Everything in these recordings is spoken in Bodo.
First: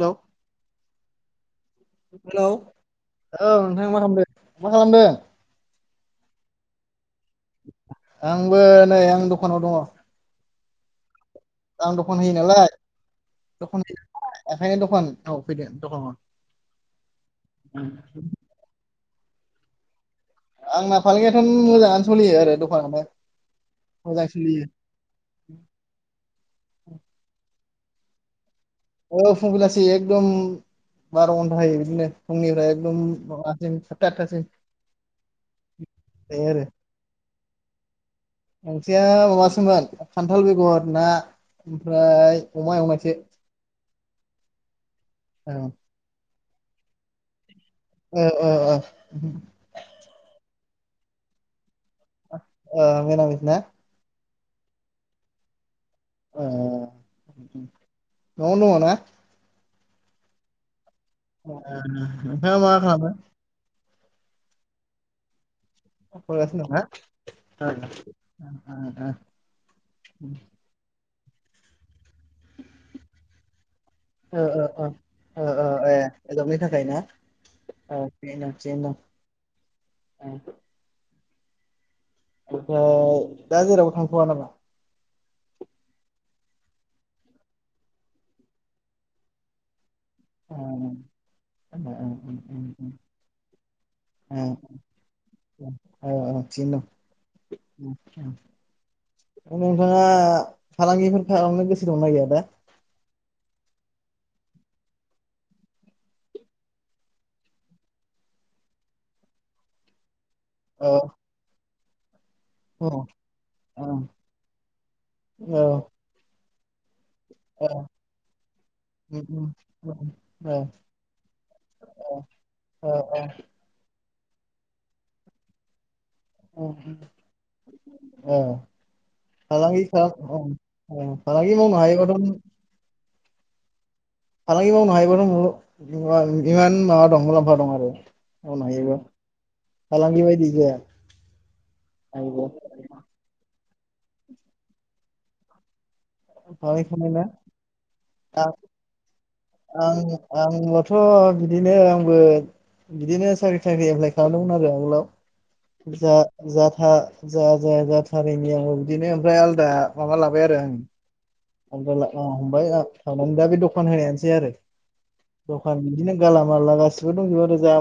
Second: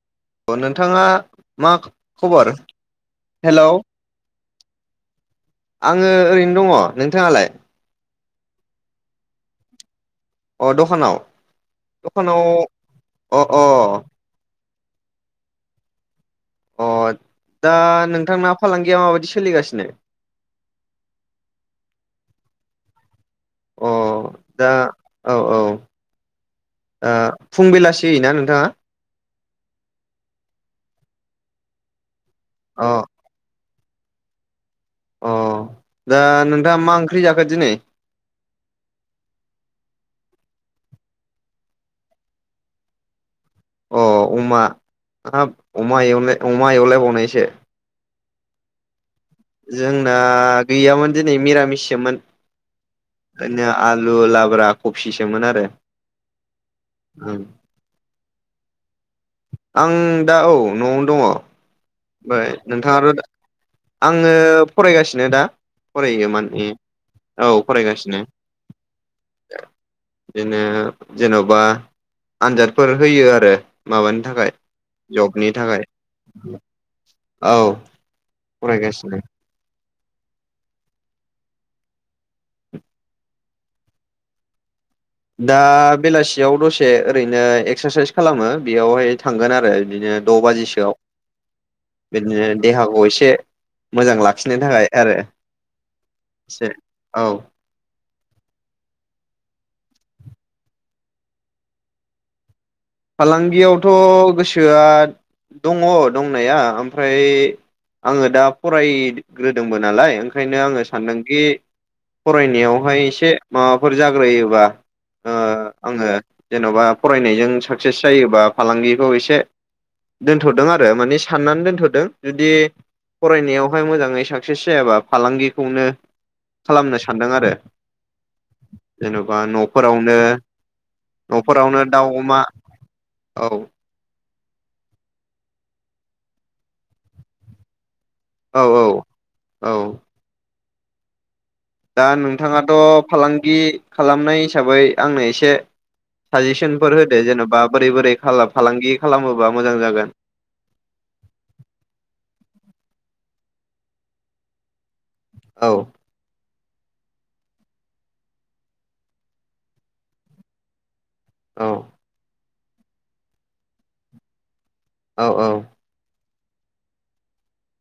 हेलौ अ नोंथाङा माग खबर? औ हेलौ नोंथां मा खामदो मा खालामदों? आङो ओरैनो दङ' नोंथाङालाय? आंबो नै आं दखानाव दङ'। अ दखानाव आं दखान होयो दखानाव नालाय अ' अ। दखान ओंखायनो दखान औ फैदो दखानाव। अ' दा नोंथांना फालांगिया माबायदि सोलिगासिनो। आंना फालांगियानथ'न मोजाङानो सलियो आरो दखानानो। अ मोजां सोलियो। ओ फुं बेलासि होयो ना नोंथाङा? औ फुं बेलासि एकदम बार' घन्टा होयो बिदिनो फुंनिफ्राय अ एकदम माबासिम सा टाट थासै। अ' दा नोंथाङा मा ओंख्रि जाखो दिनै? ओंख्रिया माबासोमोन खान्थाल बेगर ना। ओमफ्राय अमा एवनायसो। अ' अमा ओ खाब अमा एवनाय अमा एवलाय बावनायसो। अ अ अ जोंना गैयामोन दिनै मिरामिससोमोन। ओ मिरामिस ना जोंनिया आलु लाब्रा कफिसोमोन आरो। ओ ओं न'आवनो दङ' ना। आं दा औ न'आव आ नोंथाङा मा खालामो। आंङो फरायगासिनो दा। फरायो फरागासिनो माने औ दंना फरायगासिनो ओ ओ ओ ओ। बिदिनो जेन'बा। आनजादफोर होयो आरो माबानि थाखाय ओ जबनि थाखाय। हा औ थिगौनो फरायगासिनो दं थिगौनो दं अ। ओमफाय दा जेरावबो थांथ'वा नामा। दा बेलासियाव दसे ओरैनो एक्सारसाइस खालामो बेयावहाय थांगोन आरो। बिदिनो द' औ बाजिसोआव बिदिनो देहाखौ एसे मोजां औ लाखिनो थाखाय आरो औ औ एसे थिगौनो औ दं उम। दा नोंथाङा फालांगिफोर खालामनो गोसो दंना गैया दा? फालांगियावथ' गोसोआ दङ' दंनाया आमफ्राय आङो दा फरायग्रोदोंबो नालाय ओंखायनो औ आङो सानदोंखि औ फरायनियावहाय एसे औ माबाफोर जाग्रोयोबा ओ आङो जेन'बा फरायनायजों औ साक्सेस जायोबा फालांगिखौ एसे औ दोन्थ'दों आरो माने सान्नानै दोनथ'दों जुदि औ फरायनायावहाय मोजाङै सा साक्सेस जायाबा फालांगिखौनो खालामनो सान्दों आरो। औ जेन'बा फालांगि न'फोरावनो खालाम औ फालांगि मावनो न'फोरावनो दाउ हायोबाथ' अमा औ। [inaudible] मावनायोबो औ औ औ फालांगि बायदि जाया? दा आंबो नोंथाङाथ फालांगि खालामनाय हिसाबै आंनो एसे फालांगि साजेसनफोर खालामनायना होदो जेनबा बोरै बोरै आं फालांगि खालामोबा मोजां जागोन। औ बिदिनो आंबो बिदिनो फारि फारि एप्लाइ खालामदोंमोन आरो आगोलाव औ बुरजा जा था जा जाया जाथारैनि आं बिदिनो ओमफ्राय आलदा माबा लाबाय आरो आं औ आ हमबाय थांनानै दा बे दखान होनायानोसै आरो औ औ दखान बिदि नों गालालामाला गासिबो दंजोबो आरोजा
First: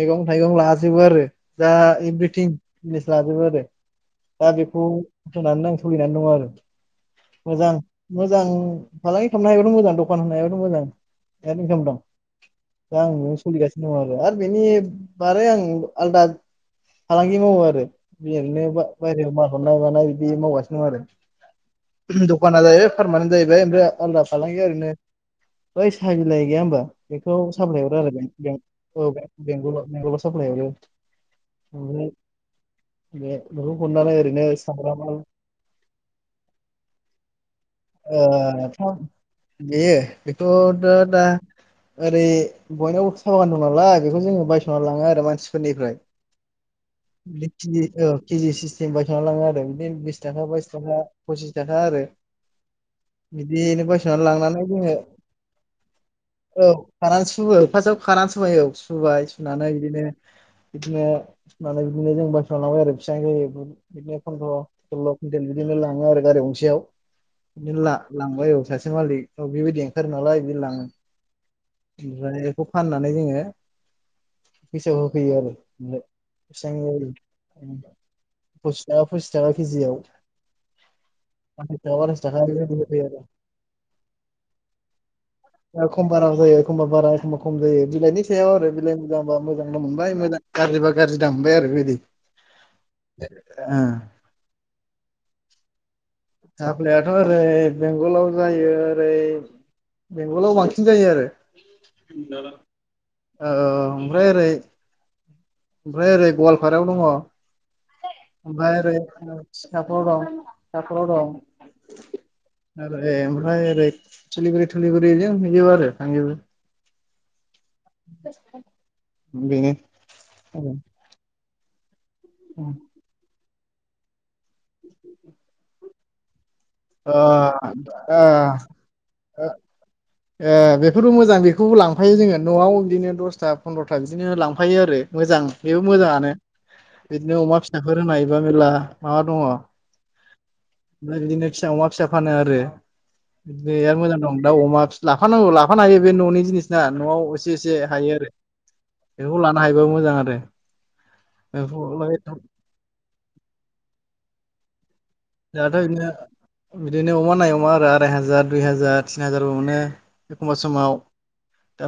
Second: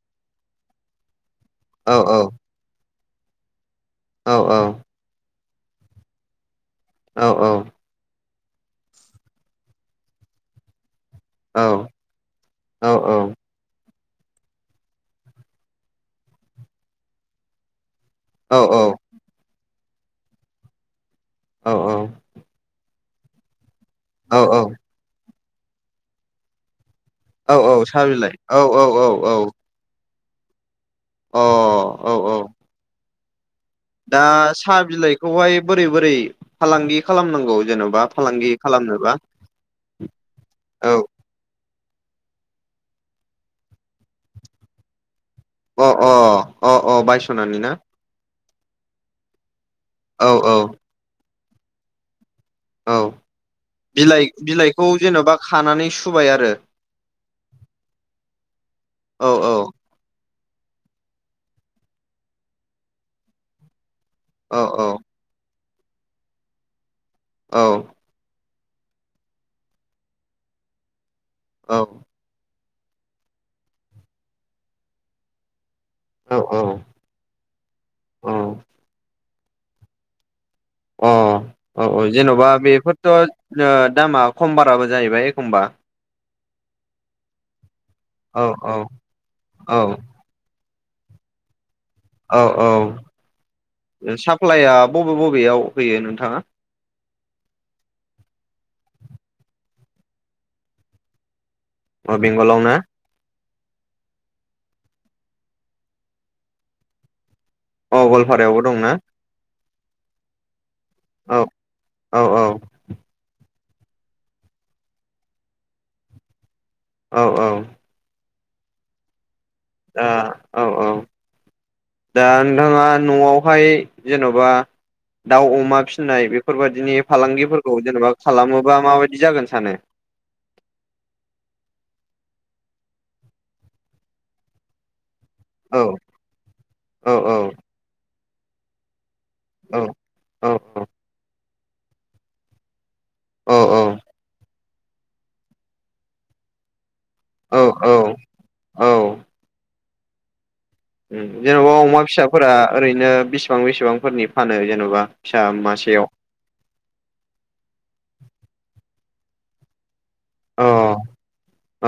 मैगं थाइगं लाजोबो आरो दा औ एभ्रिथिं जिनिस लाजोबो आरो औ दा बेखौ नानै दा थांनानै दङ आरो औ औ मोजां मोजां फालांगि खोनथाग्रो होनबा दखान होनायाबो मोजां बिराद औ इनकाम दं दा आं बिजोंनो सोलिगासिनो दङ आरो आरो बेनि बारै आं आलदा फालांगि मावो आरो बे रैनो औ औ बायहेरायाव मार हरनाय मानाय बिदि मावगासिनो दं आरो दखाना जायो पारमानेन्ट जाहैबाय ओमफ्राय आलदा औ फालांगिया ओरैनो बै सा बिलाय गैया होनबा बेखौ साफलाय हरो आरो बे औ बेंग बेंगल सपनायफ्राय अ औ औ बे बेखौ हरनानै दा ओरैनो साहा सामब्राम बिलाइखौहाय बोरै बोरै फालांगि खालामनांगौ? जेन'बा ओ फालांगि खालामनोबा बेयो बेखोथ औ दा ओरै बयनावबो साह बागान दं नालाय बेखौ जोङो बायसना लाङो आरो मानसि सि अ फोरनिफ्राय अ अ अ बायस'नानै ना बेखिनि औ केजि सिस्टम बायखाना लाङो आरो बिदिनो बिस औ थाखा औ बाइस थाखा पसिस थाखा आरो औ बिदिनो बायसनानै बिलाइ लांनानै बिलाइखौ जोङो जेन'बा खानानै सुबाय आरो औ खानानै सुप फार्टआव खानानै ह सबयाव सुबाय औ औ सुनानै बिदिनो बिदिनो माने बिदिनो जों बायसना लांबाय आरो बिसिबां जायो बिदिनो औ फन्द्र' सल्ल' कुइनटेल बिदिनो लाङो आरो गारि गंसेयाव औ बिदिनो लांबाय औ सासे मालिक औ बेबायदि ओंखारो नालाय बिदि लाङो औ ओमफ्राय बेखौ फाननानै जोङो फैसायाव होफैयो आरो औ बेसां फसिस थाखा फसिस थाखा केजिआव अ औ औ जेनबा होफैयो आरो बेफोर' दामा खम बाराबो जाहैबाय एखमबा एखम बारा जायो एखमबा बारा एखमबा खम जायो बिलाइनि औ सायाव आरो औ बिलाइ मोजांबा औ मोजांल मोनबाय मोजां गाज्रिबा गाज्रि दाम मोनबाय आरो बिदि औ औ साप्लाइआ बबे बबेयाव होयो नों साफ्लाया थ ओरै बेंगलाव जायो ओरै बेंगलाव बांसिन जायो आरो। अ बेंगलाव ना? औ औ ओमफ्राय ओरै ओमफ्राय ओरै गवालपारायाव दङ। अ गवालपारायावबो आमफाय दंना ओरै साखाव दं साखाव दं औ औ औ ओरै आमफ्राय ओरै सिलिगुरि थुलिगुरि मिजबो आरो थांजोबो। औ औ। [unintelligible] द ओ औ औ दा ओ नोंथाङा नआव बेहाय जेनबा दाउ अमा फिनाय फोरबायाददिनि ओ फालांगिफोरखौ जेनेबा खालामोबा माबायदि जागोन सानो? बेफोरबो मोजां बेखौबो लांफायो जोङो नआव बिदिनो दसथा फन्द्रथा बिदिनो लांफायो आरो। मोजां औ बेबो मोजाङानो औ बिदिनो अमा फिसाफोर होनो हायोबा मेर्ला माबा दङ औ औ ओमफ्राय बिदिनो फिसा अमा फिसा फानो आरो बेराद मोजां दं दा अमा फि-लाफानांगौ लाफानो हायो बे न'नि जिनिसना। न'आव एसे औ एसे औ हायो आरो औ बेफोरखौ लानो हायोबो मोजां आरो। उम जेन'बा अमा फिसाफोरा ओरैनो बिसिबां बेसेबांफोरनि फानो जेन'बा? फिसा दाथ' मासेयाव इदिनो इदिनो अमा नायै अमा आरो आराय हाजार दुइ हाजार तिन हाजारबो मोनो एखमबा अ समाव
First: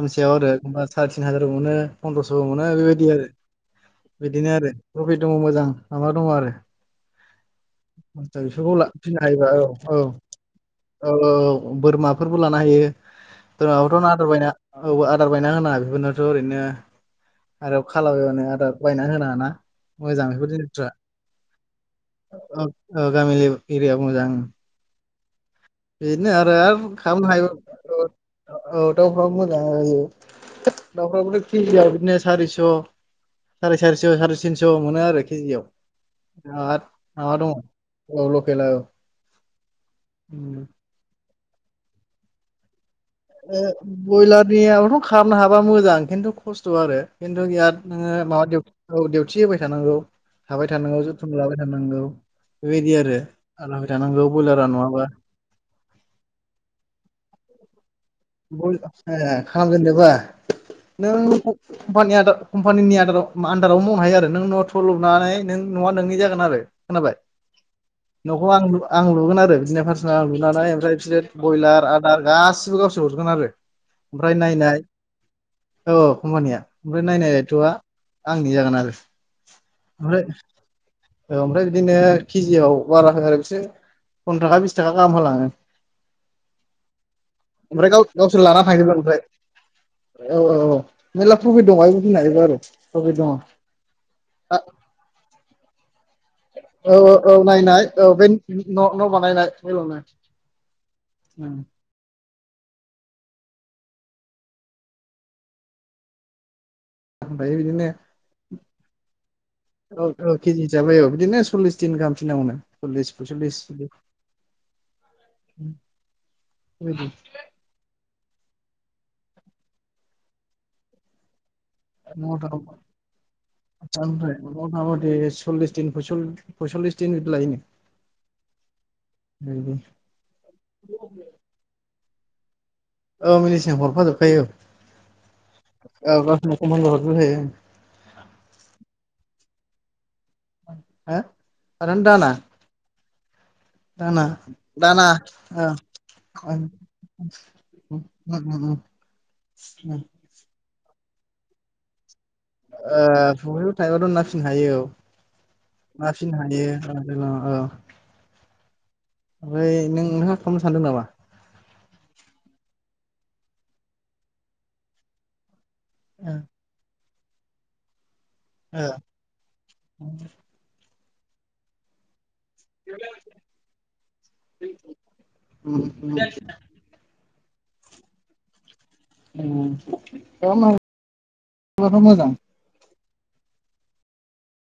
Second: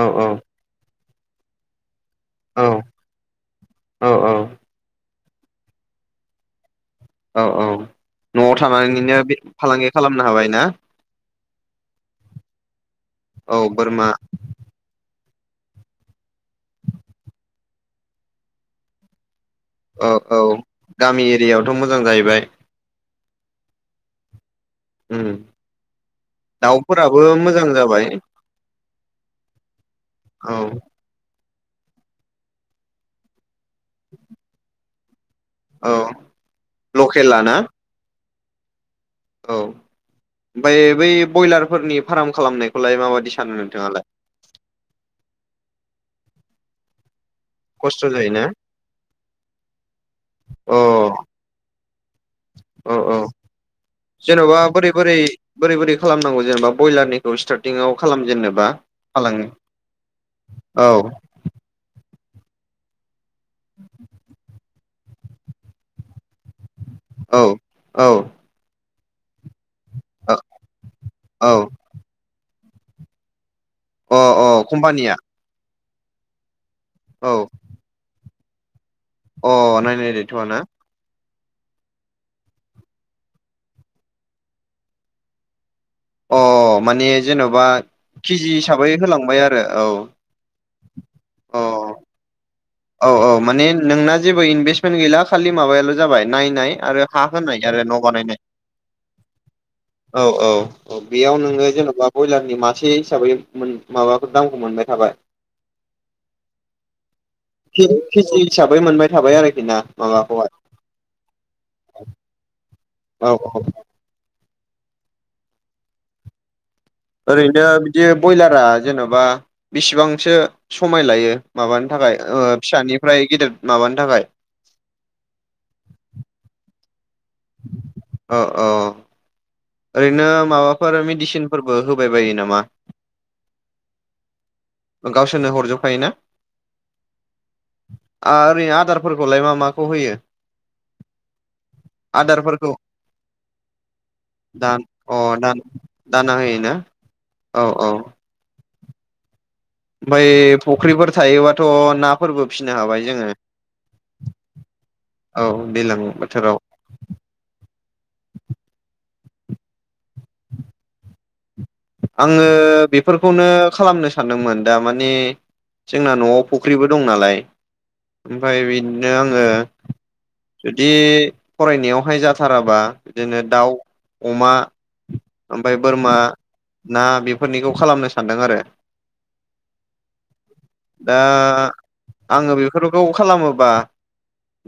औ आरो एखमबा साराय तिन हाजार मोनो। फन्द्रस'बो मोनो बेबायदि आरो औ बिदिनो आरो प्रफिट दङ मोजां माबा दङ आरो। औ औ आदसा न'आव बेफोरखौ ला फिनो थानानैनिनो बे हायोबा औ फालांगि औ खालामनो हाबाय ना। औ औ बोरमाफोरबो लानो औ हायो बोरमा बोरमाखौथ' आदार बायनाया औ आर आदार बायना होनाङा बेफोरनोथ' ओरैनो आरो खाला बायबानो आदार बायना होनाङा ना। औ मोजां औ बेफोर जिनिसफ्रा गामि एरियायावथ' मोजां जाहैबाय। औ औ गामि लेब एरियाव मोजां। उम। बेनो आरो आर दाउफोराबो खालामनो मोजां जाबाय हायोबाथ' औ दाउफ्राबो मोजां जायो औ दाउफ्राबो केजिआव बिदिनो सारिस' साराय सारिस' साराय तिनस' मोनो आरोखि केजियाव औ बिराद माबा लकेला दङ ना औ लकेला औ। औ ओमफ्राय बै बयलारफोरनि फार्म खालामनायख ओ बयलारनियाबथ' खामनो हाब्ला मोजां खिन्थु खस्थ' आरो। खिन्थु बियाद खस्थ' नोङो जायोना माबा डिउ औ डिउटि होबाय थानांगौ। थाबाय अ थानांगौ जोथोन लाबाय थानांगौ। बेबायदि औ आरो औ आरो होबाय थानांगौ जेनेबा ब्रयलारा बोरै नङाबा बोरै बोरै बोरै खालामनांगौ जेनेबा बयलारनिखौ स स्टार्टिङाव खालाम बयलार ओ खालामजेननोबा औ नों कम्पानि आन्ड कम्पानिनि आन्डाराव आन्डाराव मावनो हायो आरो नों न'आव थ' लुनानै नों न'आ नोंनि जागोन आरो। खोनाबाय? औ औ न'खौ आं लु आं लुगोन आरो बिदि सिना लुनानै ओमफ्राय बिसोरो औ बयलार आदार गासिबो गावसोर हरजोबगोन आरो। अ ओमफ्राय अ नायनाय कम्पानिया? औ कम्पानिया ओमफ्राय औ नायनाय दायथ'आ आंनि जागोन आरो। अ नायनाय ओमफ्राय दायथ'वा ना? औ ओमफ्राय बिदिनो केजियाव बारा होआ आरो बिसोर फन्द्र' थाखा बिस थाखा गाहाम होलाङो। अ माने जेन'बा ओमफ्राय गाव गावसोर केजि लाना हिसाबै थांजोबगोन ओमफ्राय होलांबाय आरो औ। औ औ औ मेरला औ प्रपिट दं हायबो बुंनो हायोबा आरो। औ प्रफिट दङ औ माने नोंना जेबो इनभेसमेन्ट गैला खालि माबायाल' जाबाय। नायनाय औ आरो हा औ होनाय आरो नायनाय न' औ बे बानायनाय। न' बानायनाय बेल'नो [inaudible] औ औ औ बे याव नोङो जेनेबा बयलार नि मासे हिसाबै मोन-माबाफोर दामखौ मोनबाय थाबाय। ओमफ्राय बिदिनो के-केजि हिसाबै मोनबाय थाबाय आरोखि ना औ औ माबाखौहाय? केजि हिसाबै औ बिदिनो सल्लिस दिन गाहाम फिननांगौनो सललिस औ फयसलिस औ बिदि ओरैनो बिदि बयलारा जेन'बा बिसेबांसो समाय लायो? माबानो थाखाय [unintelligible] ओ फिसानिफ्राय गेदेर माबानो थाखाय ओमफ्राय मथा मथि सल्लिस दिन फयस-फयस'ललिस दिन लायोनो। अ अ नों ओरैनो माबाफोर मेडिसिनफोरबो होबाय बायो नामा? औ मिनिसिन हरफाजोबखायो। गावसोरनो हरजोबखायोना? औ गावसोरनो कमन हरजोबखायो आरै ओरैनो आदारफोरखौलाय मा मा खौ होयो? हो खारेन दाना। आदारफोरखौ दाना दान दाना अ दान ओं दाना ओं। होयोना औ उम उम उम। ओमफाय फुख्रिफोर थायोबाथ' ना फोरबो फिसिनो हाबाय जोङो। फुख्रियाव थाइबा दं नाफिननो हायो औ औ दैज्लां ना फिसिनो बोथोराव हायो ओमफाय नों नोंहा खालामनो सानदों नामा? आङो बेफोरखौनो खालामनो सानदोंमोन दा माने जोंना न'आव फुख्रिबो दं नालाय ओमफाय बिदिनो आङो बे फरायनायावहाय जाहाथे साराबा बिदिनो दाउ अमा ओमफाय बोरमा ना बेफोरनिखौ खालामनो सानदों आरो। खालामनो दा मोजां आङो बेफोर खौ खालामोबा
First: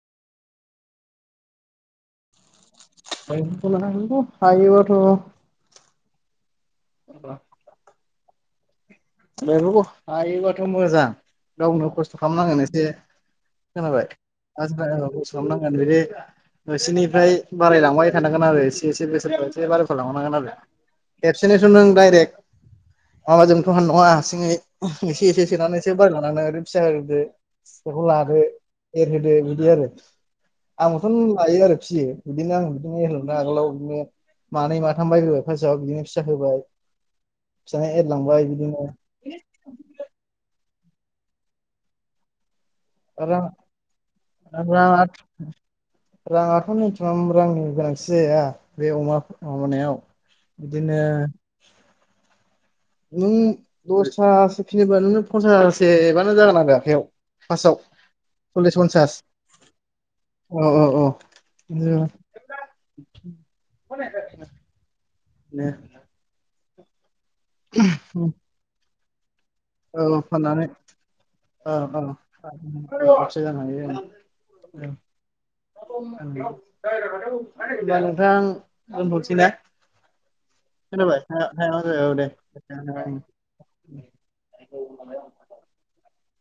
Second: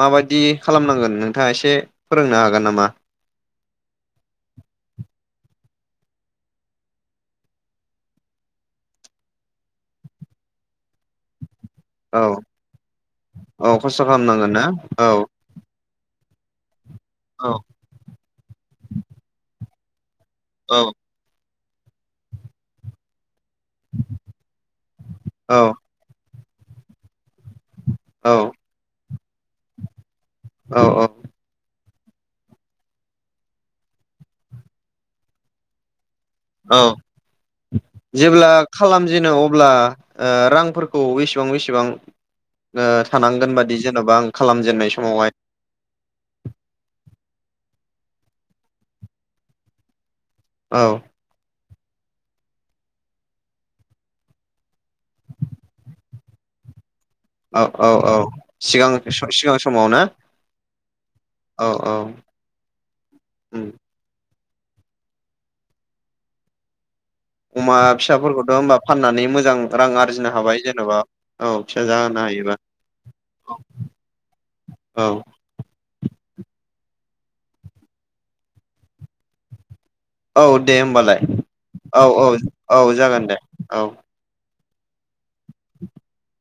माबायदि खालामनांगोन नोंथाङा एसे फोरोंनो हागोन। नामा [inaudible] हायोबाथ' [unintelligible] बेफोरखौ हायोबाथ' मोजां गावनो खस्थ' औ खालामनांगोन एसे औ खस्थ' खोनाबाय खालामनांगोन [inaudible] ना औ जेरै नोंसोरनिफ्राय औ बारायलांबाय थानांगोन आरो एसे एसे बोसोरफ्राव एसे बाराय [inaudible] लांनांगोन औ आरो [unintelligible] माबाजों अङा हारसिङै एसे एसे औ सोनानै एसे बाराय लांनो आरो फिसा दो [unintelligible] लादो एरहोदो बिदि आरो औ औ आंबोथ' लायो आरो फिसियो बिदिनो आं बिदिनो एरहोयोमोन आगोलाव बिदिनो मानै माथाम बायग्रोबाय फारस्ट आव बिदिनो फिसा होबाय औ फिसाया एरलांबाय बिदिनो दिन अब्ला ओ रांफोरखौ एसेबां बेसेबां ओ रां थानांगोन बादि जेन'बा आं खालामजेननाय राङा समावहाय राङाथ' मिनिमाम रांनि गोनांथि जाया बे अमा माबानायाव औ बिदिनो नों दसथासो फिनोबा नोंनो पन्सास हाजारसे बानो जागोन आरो आखाइयाव औ औ औ सिगां सिगां समावनो औ औ उम औ दे। अमा फिसाफोरखौथ' होनबा फाननानै मोजां मोजां रां औ आरजिनो हाबाय फाननानै जेन'बा औ फिसा जाहोनो हायोबा लाबसो जानो औ। औ। [unintelligible] अब्ला नोंथां दोनथ'सै ना? औ दे होमबालाय खोनाबाय औ दे औ-औ-औ जागोन दे औ। [inaudible] [inaudible]